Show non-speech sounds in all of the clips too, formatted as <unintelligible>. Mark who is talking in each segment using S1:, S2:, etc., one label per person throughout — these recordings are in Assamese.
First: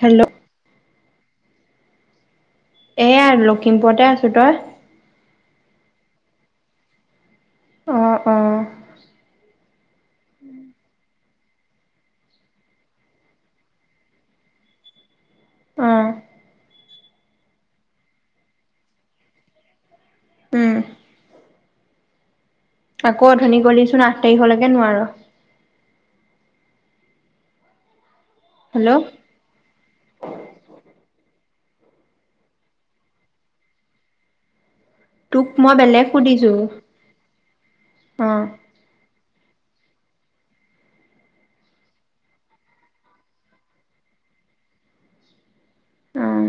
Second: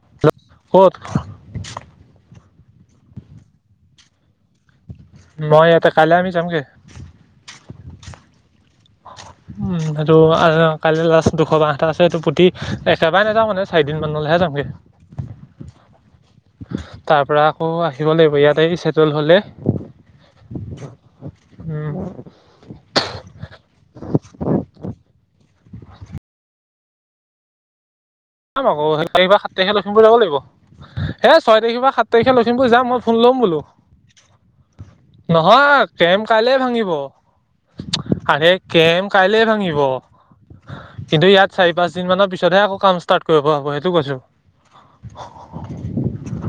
S1: হেল্ল'।
S2: ক'ত?
S1: এয়া লখিমপুৰতে আছোঁ তই?
S2: মই ইয়াতেই কাইলে আমি যাম গে।
S1: অ অ।
S2: উম সেইটো কাইলৈ লাষ্ট দুশ বাৰটা আছে সটো পুতি একেবাৰে নাযাওঁ মানে চাৰিদিন মানলৈহে যামগৈ।
S1: <inaudible> অ',
S2: তাৰ পৰা আকৌ আহিব লাগিব ইয়াতে চটল হ'লে।
S1: উম।
S2: উম।
S1: আকৌ অথনি গ'লিচোন আঠ তাৰিখলৈকে নোৱাৰ
S2: <unintelligible> ছয়
S1: হেল্ল'
S2: তাৰিখৰ পৰা সাত তাৰিখে লখিমপুৰ যাম মই ফোন ল'ম বোলো।
S1: তোক মই
S2: নহয়
S1: বেলেগ
S2: কেম
S1: সুধিছো
S2: কাইলে ভাঙিব,
S1: অ',
S2: আৰে কেম কাইলে ভাঙিব। কিন্তু ইয়াত চাৰি পাঁচ দিন মানৰ পিছতহে আকৌ ক ষ্টাত কৰিব পৰা হ'ব। সেইটো কৈছো।
S1: উম।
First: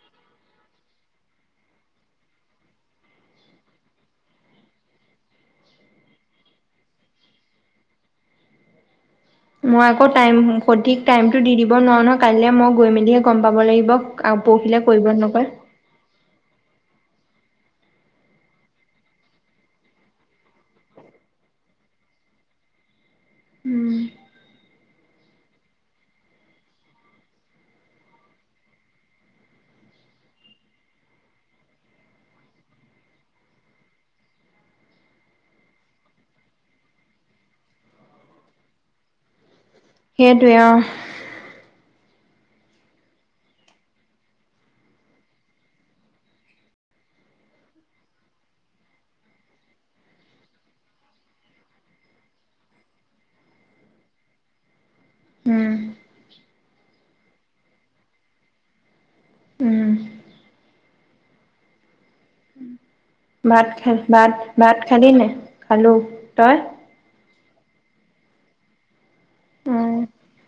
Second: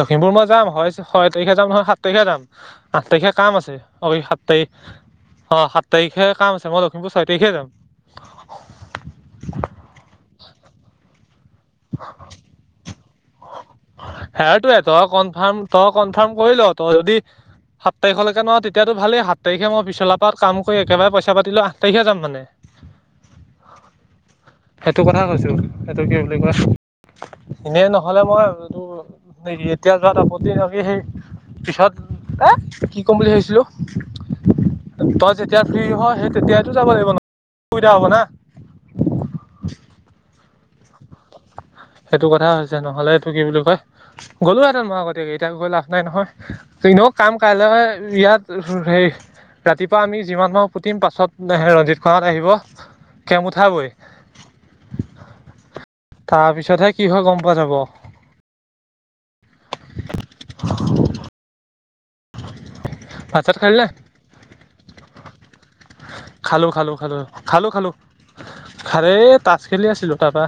S2: লখিমপুৰ মই যাম, হয় ছয় তাৰিখে যাম নহয় সাত তাৰিখে যাম, আঠ তাৰিখে কাম আছে। ঐ সাত তাৰিখে
S1: <inaudible>
S2: অ সাত তাৰিখে কাম আছে। মই লখিমপুৰ ছয় তাৰিখে যাম।
S1: মই আকৌ টাইম সঠিক টাইমতটো দি দিব নোৱাৰো নহয়, কাই মই গৈ মেলিহে গম পাব লাগিব। আৰু
S2: সেইটোৱে
S1: পৰহিলে
S2: তই
S1: কৰিব নকয়
S2: কনফাৰ্ম, তই কনফাৰ্ম কৰিল। তই যদি সাত তাৰিখলৈকে ন, তেতিাতো ভালেই সাত তাৰিখে মই পিছলাৰ পৰা কাম কৰি একেবাৰে পইচাতিলৈ আঠ তাৰিখে যাম মানে।
S1: <inaudible>
S2: সেইটো কথাই কৈছো। সেইটো কি বুলি কয়, এনেই নহলে মই এতিয়া যোৱাত আপত্তি <unintelligible> সেই পিছত এ কি ক'ম বুলি ভাবিছিলো? তই যেতিয়া ফ্ৰী হ সেই তেতিয়ো যাব লাগিব- বিধা হ'ব না।
S1: সেইটোৱে অ।
S2: সেইটো কথা হৈছে। নহ'লে এইটো কি বুলি কয় গ'লোহেঁতেন মই আগতাকে এতিয়া গৈ লাভ নাই নহয়। এনেও কাম কাইলৈ ইয়াত সেই ৰাতিপুৱা আমি যিমান মানহ পুতিম, পাছত ৰঞ্জিত খত আহিব কেম উঠাবৈ।
S1: <inaudible>
S2: তাৰপিছতহে কি হৈ গম পোৱা যাব।
S1: উম।
S2: <unintelligible> চাত
S1: ভাত
S2: খালি নে
S1: খাই ভাত-ভাত খালি নে নাই? খালো। তই?
S2: খালো খালো হাৰে তাছ খেলি
S1: অ',
S2: আছিলো তাৰপা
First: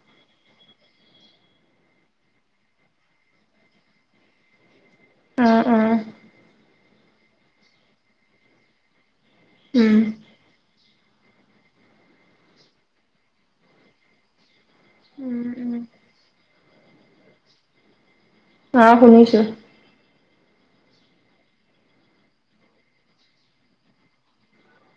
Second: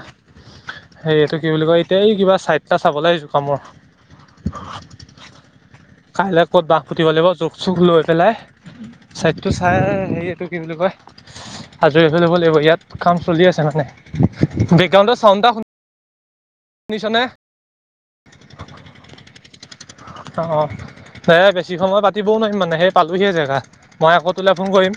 S2: সেই এইটো কি বুলি কয় এতিয়া এই কিবা চাইটা চাবলে আহিছো কামৰ।
S1: অ', অ',
S2: কাইলৈ ক'ত বাঁহ পুতিব লাগিব জোখ চোখ লৈ পেলাই, ছাইডটো চাই
S1: উম,
S2: হেৰি এইটো কি বুলি কয়। আজৰি হৈ লব লাগিব। ইয়াত কাম চলি আছে মানে, বেগ্ৰুণ্ডত
S1: উম,
S2: চাউ
S1: উম,
S2: শুনিছানে?
S1: আহ শুনিছো।
S2: অ অ এই বেছি সময় পাতিবও নোৱাৰিম মানে সেই পালোহিয়ে জেগা। মই আকৌ তোলৈ ফোন কৰিম।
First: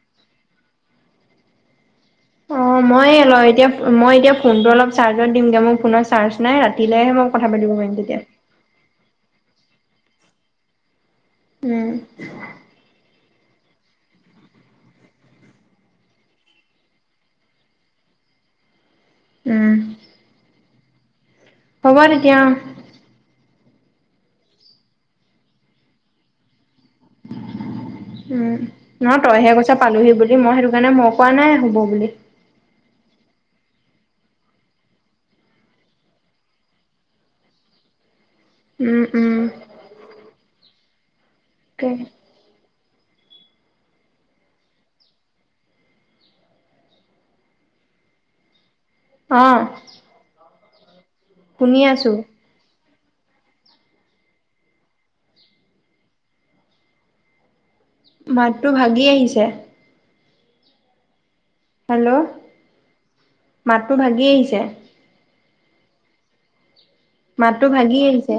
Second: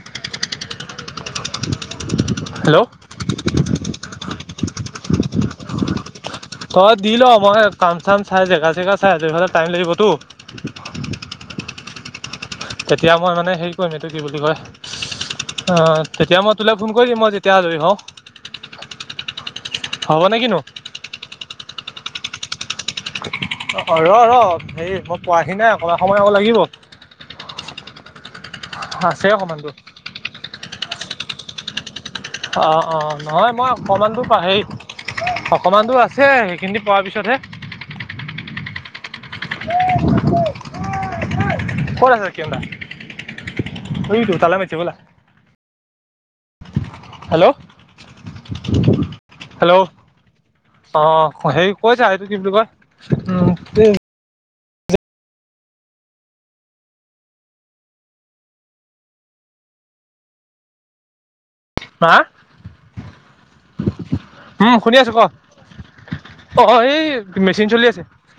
S1: অ
S2: হেল্ল'
S1: মই অল এতিয়া মই এতিয়া ফোনটো অলপ চাৰ্জত দিমগে মোৰ ফোনত চাৰ্জ নাই
S2: তই
S1: ৰাতিলেহে
S2: দি ল
S1: কথা
S2: মই
S1: পাতিব পাৰিম
S2: কাম-চাম
S1: তেতিয়া।
S2: চাই জেগা-চেগা চাই আজৰি হ'লে টাইম লাগিব। টো।
S1: উম।
S2: তেতিয়া মই মানে হেৰি কৰিম এইটো কি বুলি কয়? আহ তেতিয়া মই তোলে ফোন কৰি দিম, মই যেতিয়া আজৰি হওঁ।
S1: উম,
S2: হ'ব নেকি নো?
S1: হ'ব তেতিয়া।
S2: অ ৰ ৰ হে মই পোৱাহি নাই অকমান সময় অকৌ লাগিব।
S1: উম নহ
S2: আছে
S1: তইহে কৈছ
S2: অকমানতো।
S1: পালোহি বুলি, মই সেইটো কাৰণে মই কোৱা নাই হ'ব বুলি।
S2: অঁ অঁ নহয় মই অকণমানটো পাহৰি অকণমান দূৰ আছে সেইখিনি পোৱাৰ পিছতহে
S1: উম উম।
S2: ক'ত আছ কি এতিয়া তালৈ মাতি ব'লা হেল্ল'।
S1: অহ
S2: হেল্ল' অ', হেৰি কৈছা সেইটো কি বুলি কয়
S1: মাতটো ভাগি আহিছে।
S2: হা
S1: হেল্ল' মাতটো ভাগি আহিছে
S2: উম শুনি আছো ক অ', এই
S1: মাতটো
S2: মেচিন চলি
S1: ভাগি
S2: আছে
S1: আহিছে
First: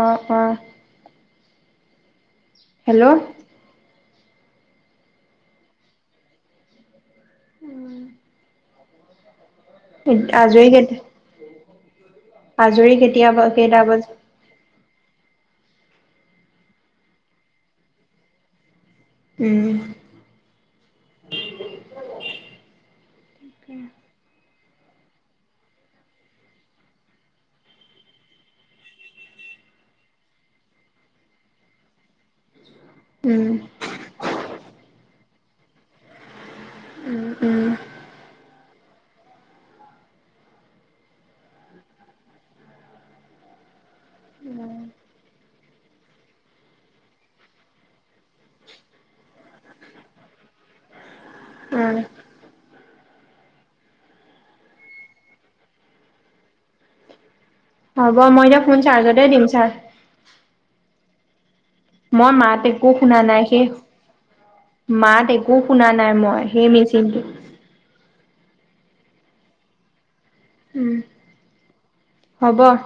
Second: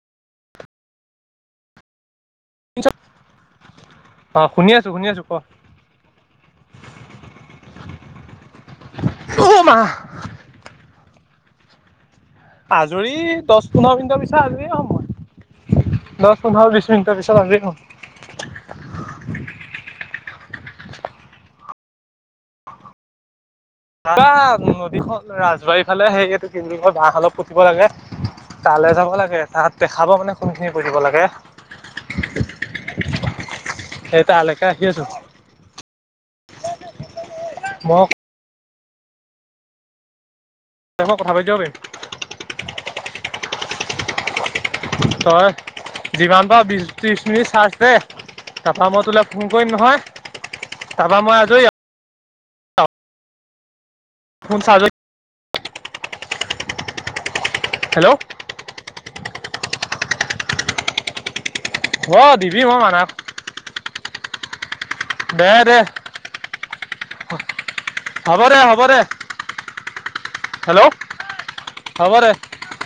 S1: অ', অহ হেল্ল'।
S2: অ', শুনি আছোঁ শুনি আছোঁ।
S1: উ
S2: <inaudible>
S1: আজৰি কেইটা
S2: আজৰি দহ
S1: কেইটা
S2: পোন্ধৰ
S1: বজাত
S2: মিনিটৰ পিছত আজৰি হম। দহ পোন্ধৰ বিশছ মিনিটৰ পিছত আজৰি হম।
S1: উম।
S2: বা নদীখন ৰাজবাৰী ফালে সেইটো বাঁহ অলপ পুতিব লাগে। তালৈ যাব লাগে তাত দেখাব মানে কোনখিনি কৰিব লাগে।
S1: উম,
S2: সেই তালেকে আহি আছোঁ।
S1: উম, উম।
S2: মই দেখ কথা <unintelligible> তই যিমান পাৰা বিশ ত্ৰিশ মিনিট চাৰ্জ দে। তাৰাপা মই তোলৈ ফোন কৰিম নহয় তাৰ পা মই আজি
S1: উম।
S2: ফুল চাৰ্জত
S1: হ'ব
S2: হেল্ল'
S1: মই এতিয়া ফোন চাৰ্জতে দিম চাৰ্জ
S2: অ
S1: মই মাত
S2: দিবি
S1: একো
S2: মানা
S1: শুনা নাই সে মাত
S2: দে
S1: একো
S2: দে
S1: শুনা নাই মই সেই মেচিনটো
S2: হ'ব দে হ'ব দে হেল্ল'
S1: উম,
S2: হ'ব দে।
S1: হ'ব।